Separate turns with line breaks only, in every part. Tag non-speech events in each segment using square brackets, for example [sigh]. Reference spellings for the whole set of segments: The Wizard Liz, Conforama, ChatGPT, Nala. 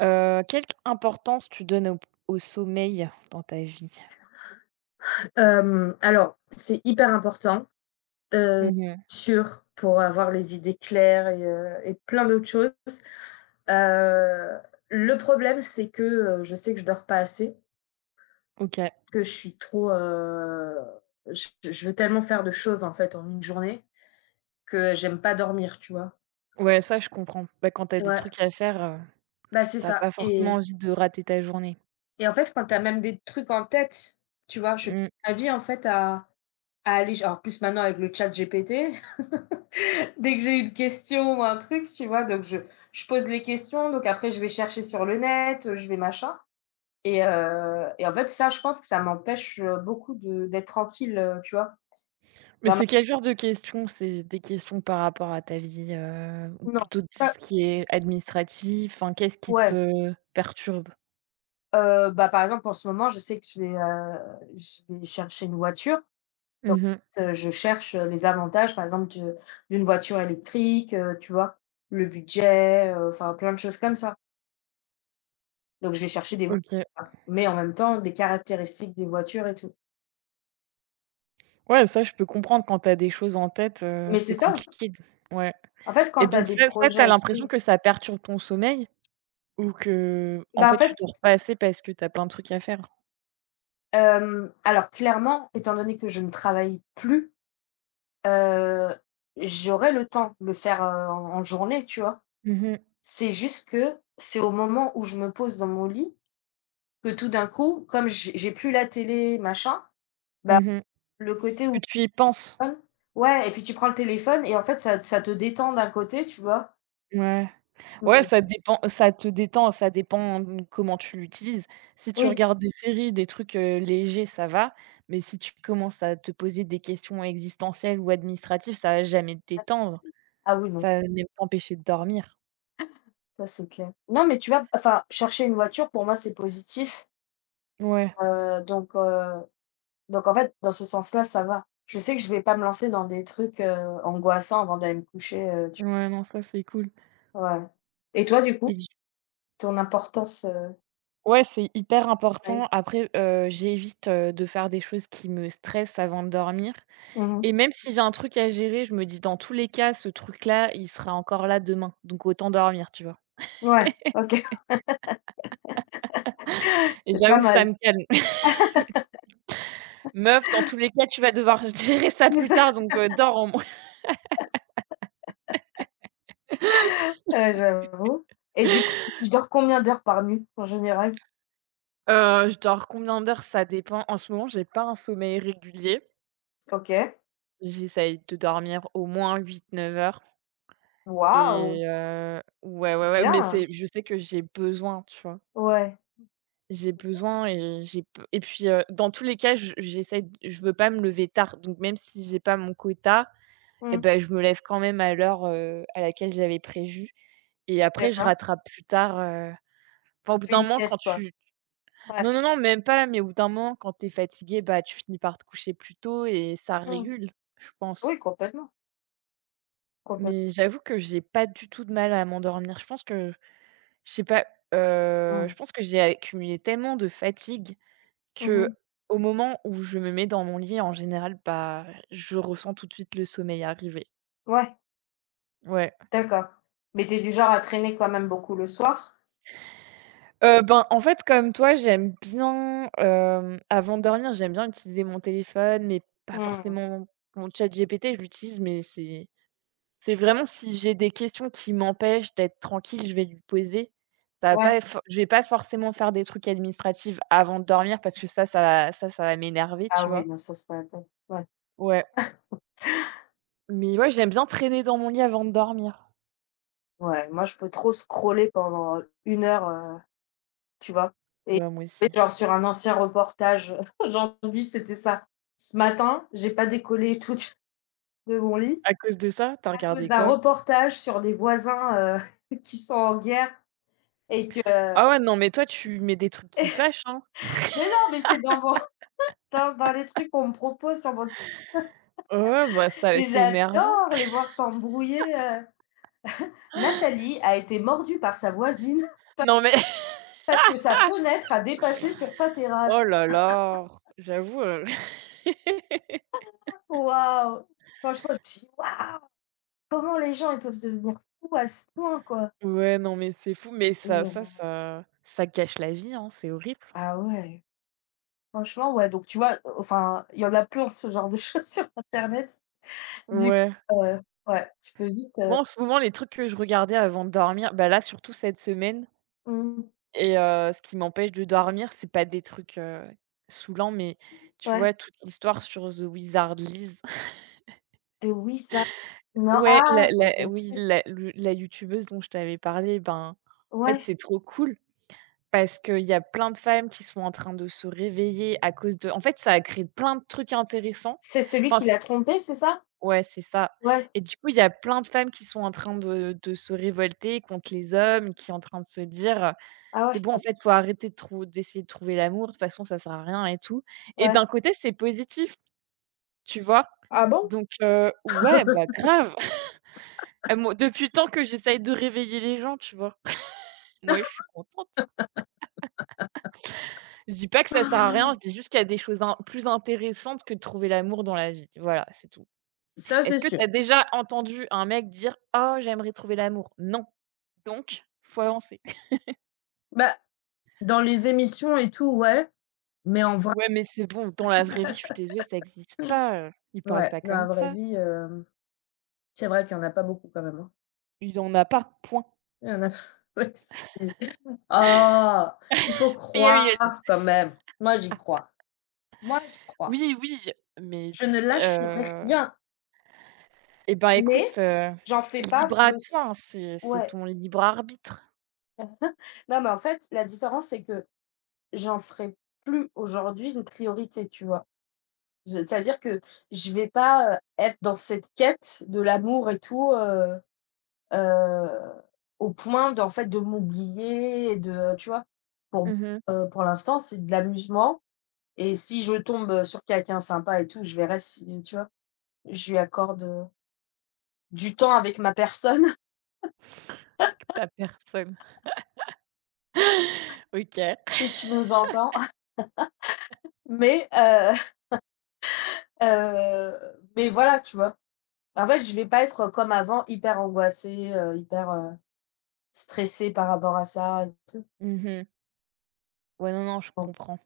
Quelle importance tu donnes au sommeil dans ta vie?
Alors, c'est hyper important, heu,
Mmh
sûr, pour avoir les idées claires et plein d'autres choses. Heu, le problème, c'est que, je sais que je dors pas assez,
OK.
que je suis trop, je veux tellement faire de choses, en fait, en une journée que j'aime pas dormir, tu vois?
Ouais, ça je comprends. Bah, quand t'as des
Ouais,
trucs à faire,
bah, c'est
tu
ça
pas forcément
et
envie de rater ta journée.
et en fait, quand t'as même des trucs en tête, tu vois? Je passe
Mmh.
ma vie, en fait, à aller alors, plus maintenant avec le chat ChatGPT. [laughs] Dès que j'ai une question ou un truc, tu vois? Donc je pose les questions, donc après je vais chercher sur le net, je vais machin et en fait ça, je pense que ça m'empêche, beaucoup de d'être tranquille, tu vois?
Mais
Dans ma
c'est quel genre de questions? C'est des questions par rapport à ta vie, ou
Non,
plutôt de
ça,
ce qui est administratif? Enfin, qu'est-ce qui
ouais,
te perturbe?
bah, par exemple en ce moment, je sais que je vais chercher une voiture, donc
Mmh
je cherche, les avantages, par exemple, de d'une voiture électrique, tu vois? Le budget, enfin plein de choses comme ça. Donc je vais chercher des
OK.
voitures, mais en même temps des caractéristiques des voitures et tout.
Ouais, ça je peux comprendre quand t'as des choses en tête,
Mais c'est
c'est
ça.
compliqué d ouais.
En fait,
Et
quand tu as
donc
des
ça ça, tu
projets et
l'impression
tout
que ça perturbe ton sommeil? Ou que, en
bah,
fait,
en
tu
fait,
dors pas assez parce que tu as plein de trucs à faire.
alors clairement, étant donné que je ne travaille plus, heu, j'aurai le temps de le faire, en journée, tu vois?
Mmh mh.
C'est juste que c'est au moment où je me pose dans mon lit que tout d'un coup, comme j'ai plus la télé, machin, bah,
Mmh mh.
le côté
Que
où
tu y penses.
ouais et puis tu prends le téléphone et en fait ça te détend d'un côté, tu vois?
Ouais.
Mais
Ouais, ça dépend ça te détend, ça dépend, comment tu l'utilises. Si tu
oui,
regardes des séries, des trucs, légers, ça va, mais si tu commences à te poser des questions existentielles ou administratives, ça va jamais te détendre.
ah oui, non,
Ça va même t'empêcher de dormir.
ça c'est clair. Non, mais tu vois, enfin, chercher une voiture pour moi c'est positif.
Ouais,
Heu, donc heu, donc en fait, dans ce sens-là, ça va. Je sais que je vais pas me lancer dans des trucs, angoissants avant d'aller me coucher, tu
ouais, non, ça, c'est cool.
ouais. Et toi, du coup,
Mais du
ton importance, [unintelligible]
Ouais, c'est hyper important. Après, j'évite, de faire des choses qui me stressent avant de dormir.
mmh
Et
mh.
même si j'ai un truc à gérer, je me dis: «Dans tous les cas, ce truc-là, il sera encore là demain, donc autant dormir», tu vois?
Ouais, OK, [laughs]
Et
c'est pas
j'avoue, ça
mal.
me calme. «Meuf, dans tous les cas, tu vas devoir [laughs] gérer ça
C'est
plus
ça,
tard,
[laughs]
donc dors au moins».
j'avoue. Et du coup, tu dors combien d'heures par nuit, en général?
Je dors combien d'heures? Ça dépend. En ce moment, j'ai pas un sommeil régulier.
OK.
J'essaye de dormir au moins 8, 9 heures
Waouh!
et ouais, ouais, ouais, mais
Bien!
c'est je sais que j'ai besoin, tu vois?
Ouais.
J'ai
C'est bien.
besoin et j'ai p et puis, dans tous les cas, je j'essaie d je veux pas me lever tard, donc même si j'ai pas mon quota, et
Mmh.
ben je me lève quand même à l'heure, à laquelle j'avais prévu et après je
D'accord.
rattrape plus tard, enfin au
Tu
bout
fais
d'un
une
moment quand
sieste, quoi?
tu.
Ouais.
Non, non, non, même pas, mais au bout d'un moment quand t'es fatigué, bah, tu finis par te coucher plus tôt et ça
Mmh.
régule, je pense.
Oui, complètement, complètement.
Mais j'avoue que j'ai pas du tout de mal à m'endormir. Je pense que je sais pas, je
Mmh.
pense que j'ai accumulé tellement de fatigue
Mmh
que
mh.
au moment où je me mets dans mon lit en général, bah, je ressens tout de suite le sommeil arriver.
Ouais.
Ouais.
D'accord. Mais tu es du genre à traîner quand même beaucoup le soir?
Ben, en fait, comme toi, j'aime bien, avant de dormir, j'aime bien utiliser mon téléphone, mais pas
Mmh.
forcément mon chat ChatGPT, je l'utilise, mais c'est vraiment si j'ai des questions qui m'empêchent d'être tranquille, je vais lui poser. Ça va
Ouais.
pas for Je vais pas forcément faire des trucs administratifs avant de dormir parce que ça va m'énerver,
Ah
tu
oui,
vois?
non, ça, c'est pas la peine. Ouais,
Ouais, mais ouais, j'aime bien traîner dans mon lit avant de dormir.
ouais, moi, je peux trop scroller pendant 1 heure, tu vois? Et
Ouais, moi
et
aussi.
genre sur un ancien reportage, [laughs] aujourd'hui, c'était ça. Ce matin, j'ai pas décollé [laughs] et tout du de mon lit
À cause de ça, t'as
à cause
regardé
d'un
quoi?
reportage sur les voisins, [laughs] qui sont en guerre et que
Ah ouais, non, mais toi, tu mets des trucs qui fâchent, hein?
mais non, mais c'est dans mon [laughs] dans les trucs qu'on me propose sur mon
Ouais, ouais, bah, ça
et
c'est énervant.
j'adore les voir s'embrouiller, Nathalie a été mordue par sa voisine
Non mais [laughs]
[laughs] parce que sa fenêtre a dépassé sur sa
oh
terrasse.
là là! J'avoue, [laughs]
Waouh! Franchement, je me suis dit, waouh! Comment les gens ils peuvent devenir fous à ce point, quoi?
ouais, non mais c'est fou, mais ça
Mais
ça ça ça gâche la vie, hein, c'est horrible.
ah ouais, franchement, ouais, donc tu vois, enfin, il y en a plein ce genre de choses [laughs] sur internet. Du
Ouais.
coup, ouais, tu peux vite,
Moi, en ce moment, les trucs que je regardais avant de dormir, bah, là, surtout cette semaine
mmh,
et ce qui m'empêche de dormir, c'est pas des trucs, saoulants, mais tu vois,
ouais,
toute l'histoire sur The Wizard Liz. [laughs]
de Wiza. Non,
Ouais,
ah,
la
ça me dit
la
un
oui,
truc.
la youtubeuse dont je t'avais parlé, ben, en fait,
Ouais,
c'est trop cool. Parce qu'il y a plein de femmes qui sont en train de se réveiller à cause de en fait, ça a créé plein de trucs intéressants.
c'est celui
Enfin
qui
c
l'a trompée, c'est ça?
ouais, c'est ça
Ouais,
et du coup, il y a plein de femmes qui sont en train de se révolter contre les hommes, qui sont en train de se dire,
ah ouais,
«C'est bon, en fait, faut arrêter de trou d'essayer de trouver l'amour, de toute façon, ça sert à rien et tout» et
ouais.
d'un côté, c'est positif, tu vois?
Ah bon?
Donc ouais, bah, grave. [laughs] Moi depuis le temps que j'essaye de réveiller les gens, tu vois? [laughs] Moi, je suis contente. Je dis pas que ça sert à rien, je dis juste qu'il y a des choses in plus intéressantes que de trouver l'amour dans la vie. Voilà, c'est tout.
Ça, c'est
Est-ce que
sûr.
tu as déjà entendu un mec dire: «Oh, j'aimerais trouver l'amour». Non, donc faut avancer.
Bah dans les émissions et tout, ouais, mais en vrai
Ouais, mais c'est bon, dans la vraie vie, je suis désolée, ça existe pas, il parle
ouais,
pas
dans
comme
la vraie
ça.
vie, c'est vrai qu'il y en a pas beaucoup quand même, hein.
Il en a pas, point.
Il y en a [laughs] ouais, c'est oh! Il faut
Period.
croire quand même. Moi, j'y crois. Moi, j'y crois.
Oui, oui, mais
Je ne
dis
lâcherai rien,
eh ben,
mais
écoute,
j'en fais pas
libre à toi,
plus.
hein, c'est
Ouais.
ton libre arbitre.
Non, mais en fait, la différence, c'est que j'en ferai plus aujourd'hui une priorité, tu vois? Je C'est-à-dire que je vais pas, être dans cette quête de l'amour et tout, Heu, au point d'en fait, de m'oublier et de tu vois? Pour m
Mmh mh.
pour l'instant, c'est de l'amusement et si je tombe, sur quelqu'un sympa et tout, je verrai si tu vois? Je lui accorde, du temps avec ma personne,
[laughs] Que tu personne. [laughs] OK.
[laughs] si tu nous entends. Mais heu, heu, mais voilà, tu vois? En fait, je vais pas être, comme avant, hyper angoissée, hyper, stressée par rapport à ça et tout.
Mmh. Ouais, non, non, je
Bon.
comprends.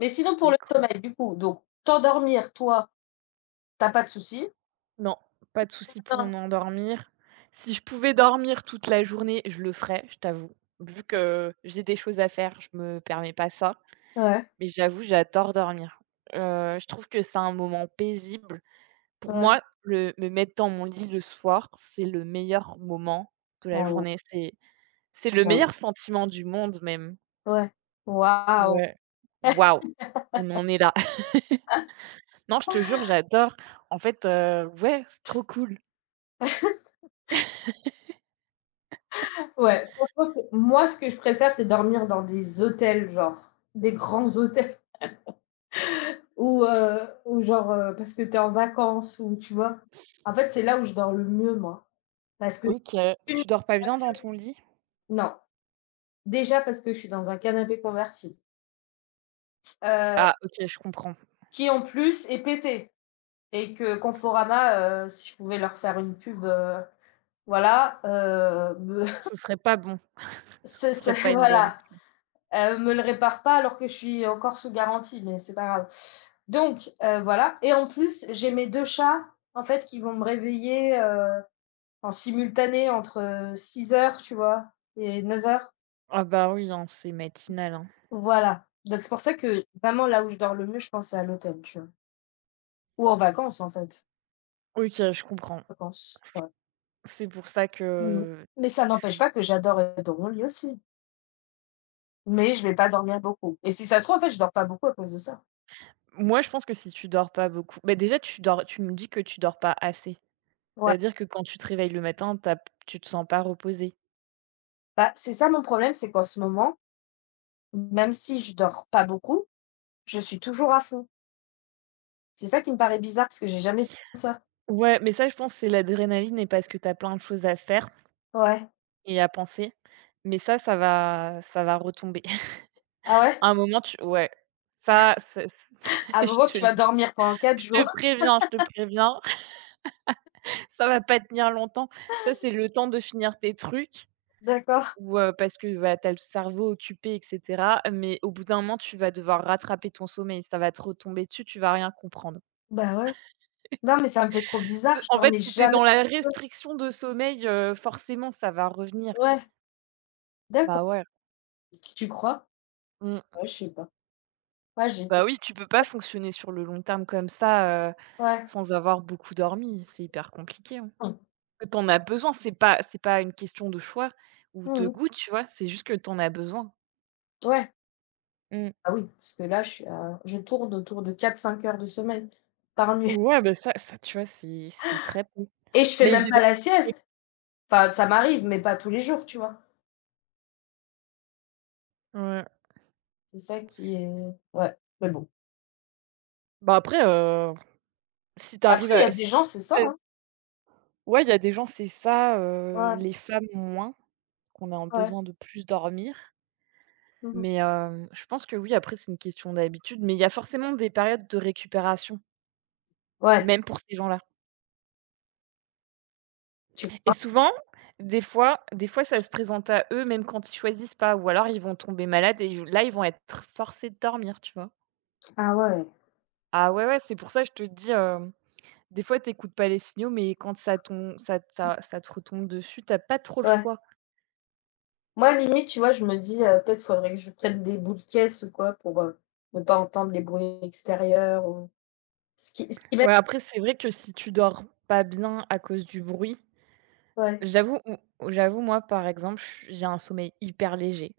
Mais sinon pour
C'est
le
cool.
sommeil, du coup, donc t'endormir, toi, tu as pas de souci?
Non, pas de souci pour
Non.
m'endormir. Si je pouvais dormir toute la journée, je le ferais, je t'avoue. Vu que j'ai des choses à faire, je me permets pas ça.
Ouais,
Mais j'avoue, j'adore dormir. Je trouve que c'est un moment paisible. Pour
ouais.
moi, le me mettre dans mon lit le soir, c'est le meilleur moment de la
Ah ouais,
journée. C'est le
j'avoue.
meilleur sentiment du monde même.
Ouais. Waouh!
Ouais. Waouh! On en est là. [laughs] Non, je te jure, j'adore. En fait, ouais, c'est trop cool.
Ouais, franchement, c'est moi, ce que je préfère, c'est dormir dans des hôtels, genre, des grands hôtels [laughs] ou genre, parce que t'es en vacances ou tu vois? En fait, c'est là où je dors le mieux, moi, parce que j'ai
OK.
aucune
Tu dors pas bien
distraction.
dans ton lit?
Non, déjà parce que je suis dans un canapé converti, heu,
Ah OK, je comprends.
qui en plus est pété et que Conforama, si je pouvais leur faire une pub, voilà, me
Ce serait pas bon. [laughs]
ce
Ce serait pas
[laughs] [laughs]
une bonne.
voilà. Me le répare pas alors que je suis encore sous garantie, mais c'est pas grave. Donc, voilà et en plus, j'ai mes 2 chats, en fait, qui vont me réveiller, en simultané entre, 6 heures tu vois? Et 9 heures
Ah bah oui, hein, c'est matinal, hein.
voilà. Donc c'est pour ça que vraiment là où je dors le mieux, je pense c'est à l'hôtel, tu vois? Ou en vacances, en fait.
OK, je comprends.
Vacances, ouais.
C'est pour ça
Mmh
que
Mais ça n'empêche
tu.
pas que j'adore être dans mon lit aussi. Mais je vais pas dormir beaucoup et si ça se trouve, en fait, je dors pas beaucoup à cause de ça.
Moi, je pense que si tu dors pas beaucoup, bah, déjà, tu me dis que tu dors pas assez. Ça
Ouais.
veut dire que quand tu te réveilles le matin, tu te sens pas reposé.
Bah, c'est ça mon problème, c'est qu'en ce moment même si je dors pas beaucoup, je suis toujours à fond. C'est ça qui me paraît bizarre parce que j'ai jamais fait ça.
Ouais, mais ça, je pense, que c'est l'adrénaline et parce que t'as plein de choses à faire
Ouais.
et à penser. Mais ça, ça va retomber. [laughs]
Ah ouais?
À un moment, tu ouais. Ça, c'est
À un
[laughs] je
moment,
te
tu
le.
vas dormir pendant quatre jours.
Je te préviens, [laughs] ça va pas tenir longtemps. Ça, c'est le temps de finir tes trucs
[laughs] D'accord.
ou parce que, bah, tu as le cerveau occupé et cetera, mais au bout d'un moment, tu vas devoir rattraper ton sommeil. Ça va te retomber dessus, tu vas rien comprendre.
Bah, ouais. Non, mais ça me fait trop
C'est
bizarre, je
en fait,
dormais
si tu es
jamais
dans la restriction de sommeil, forcément, ça va revenir.
ouais, d'accord.
Bah, ouais.
Tu crois?
Mmh.
Ouais, je sais pas. Ouais, j'ai
Bah, oui, tu peux pas fonctionner sur le long terme comme ça,
ouais.
sans avoir beaucoup dormi. C'est hyper compliqué, hein.
Mmh.
Que t'en as besoin, c'est pas une question de choix ou de
Mmh
goût, tu vois? C'est juste que t'en as besoin.
Ouais.
Mmh.
Ah oui, parce que là, je suis à je tourne autour de 4-5 heures de sommeil par nuit
Ouais, bah, ça ça, tu vois, c'est très peu.
et je fais
Mais
même
j'ai
pas la
des
sieste. Enfin, ça m'arrive, mais pas tous les jours, tu vois?
ouais.
C'est ça qui est ouais, mais bon.
Bah, après, si tu
Après,
arrives
il y
à
a
si
des gens, c'est ça,
ça
hein.
ouais, il y a des gens, c'est ça,
Ouais,
les femmes moins, qu'on a un
ouais.
besoin de plus dormir.
Mmh mh.
Mais, je pense que oui, après, c'est une question d'habitude, mais il y a forcément des périodes de récupération,
Ouais,
même pour ces gens-là.
tu
Et
vois?
souvent, des fois ça se présente à eux même quand ils choisissent pas ou alors ils vont tomber malades et ils là, ils vont être forcés de dormir, tu vois?
Ah ouais.
Ah ouais, ouais, c'est pour ça que je te dis, des fois t'écoutes pas les signaux, mais quand ça tom ça ça ça te retombe dessus, t'as pas trop le
Ouais.
choix.
Moi, limite, tu vois, je me dis, peut-être faudrait que je prenne des boules caisses ou quoi pour, ne pas entendre les bruits extérieurs ou ce qui m'aide
Ouais, après c'est vrai que si tu dors pas bien à cause du bruit,
ouais,
j'avoue ou j'avoue moi, par exemple, je suis j'ai un sommeil hyper léger.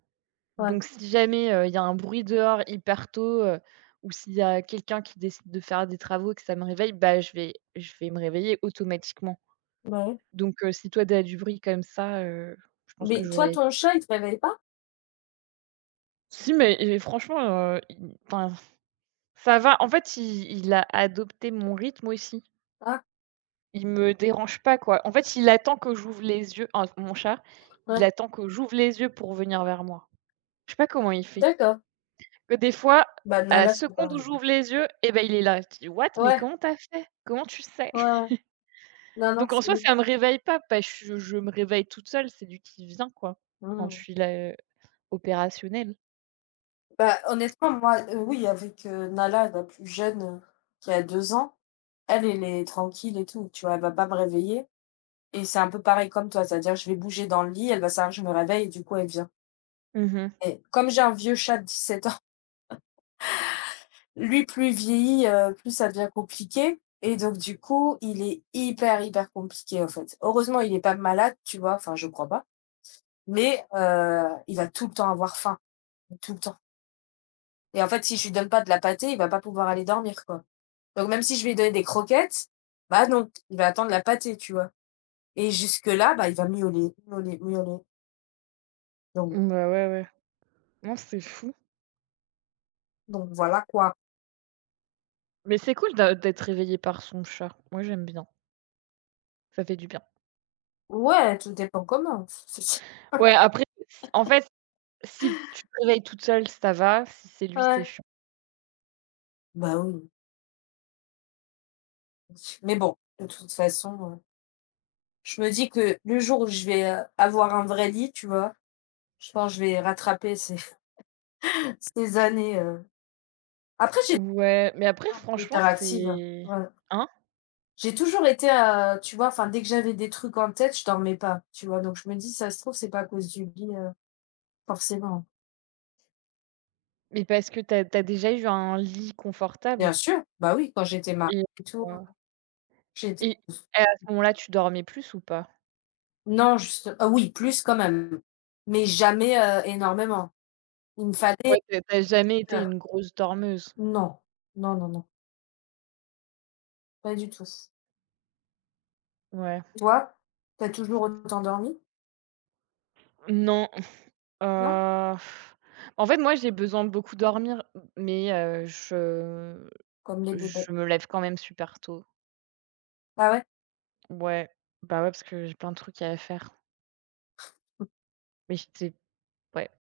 ouais,
Donc si jamais, il y a un bruit dehors hyper tôt, ou s'il y a quelqu'un qui décide de faire des travaux et que ça me réveille, bah, je vais me réveiller automatiquement.
bah oui.
Donc si toi tu as du bruit comme ça, je pense que
Mais toi,
j'aurais
ton chat, il te réveille pas?
si mais et franchement, il enfin, ça va. En fait, il a adopté mon rythme aussi.
Ah,
Il me dérange pas, quoi. En fait, il attend que j'ouvre les yeux, enfin, mon chat, il
ouais.
attend que j'ouvre les yeux pour venir vers moi. Je sais pas comment il fait.
D'accord.
Que des fois,
Bah,
à la
Nala, c'est
seconde où
pareil, hein.
j'ouvre les yeux, et ben il est là. Je dis: «What? Mais
Ouais,
comment t'as fait? Comment tu sais?»
ouais,
[laughs]
ouais. Non, non,
Donc en
c'est
soi,
lui.
ça me réveille pas, parce que je me réveille toute seule, c'est lui qui vient, quoi, quand je
Mmh.
suis là, opérationnelle.
Bah, honnêtement, moi, oui, avec, Nala, la plus jeune, qui a 2 ans, elle, elle est tranquille et tout, tu vois? Elle va pas me réveiller. Et c'est un peu pareil comme toi, c'est-à-dire je vais bouger dans le lit, elle va savoir que je me réveille et du coup elle vient.
Mmh.
Et comme j'ai un vieux chat de 17 ans, [laughs] lui plus il vieillit, plus ça devient compliqué et donc du coup, il est hyper, hyper compliqué en fait. Heureusement, il est pas malade, tu vois? Enfin, je crois pas, mais il va tout le temps avoir faim, tout le temps et en fait, si je lui donne pas de la pâtée, il va pas pouvoir aller dormir, quoi. Donc même si je vais lui donner des croquettes, bah non, il va attendre la pâtée, tu vois? Et jusque là, bah, il va miauler, miauler, miauler donc
Bah, ouais, ouais. Non, c'est fou.
donc voilà, quoi.
Mais c'est cool d'être réveillé par son chat. Moi, j'aime bien. Ça fait du bien.
Ouais, tout dépend comment. [laughs]
Ouais, après, s en fait, si tu te réveilles toute seule, ça va. Si c'est lui, c'est
Ouais.
chiant.
Bah oui, mais bon, de toute façon, je me dis que le jour où je vais, avoir un vrai lit, tu vois? Je pense que je vais rattraper ces [laughs] ces années, après j'ai été
Ouais, mais après,
un peu
franchement,
hyperactive, hein,
c'est
voilà.
hein?
J'ai toujours été, tu vois? Enfin, dès que j'avais des trucs en tête, je dormais pas, tu vois? Donc je me dis: «Ça se trouve, c'est pas à cause du lit, forcément».
Mais parce que tu as déjà eu un lit
Bien
confortable
sûr, bah oui, quand j'étais mariée
et
et tout,
heu
j'étais
et et à ce moment-là, tu dormais plus ou pas?
non, juste ah oui, plus quand même, mais jamais, énormément. Il me fallait,
Ouais, tu as jamais été une grosse dormeuse?
non, non, non, non, pas du tout.
Ouais.
Toi, tu as toujours autant dormi?
Non,
Non?
heu, en fait, moi, j'ai besoin de beaucoup dormir, mais je
Comme les bébés.
je me lève quand même super tôt.
Ah ouais?
Ouais, bah, ouais, parce que j'ai plein de trucs à faire. Mais j'étais, ouais.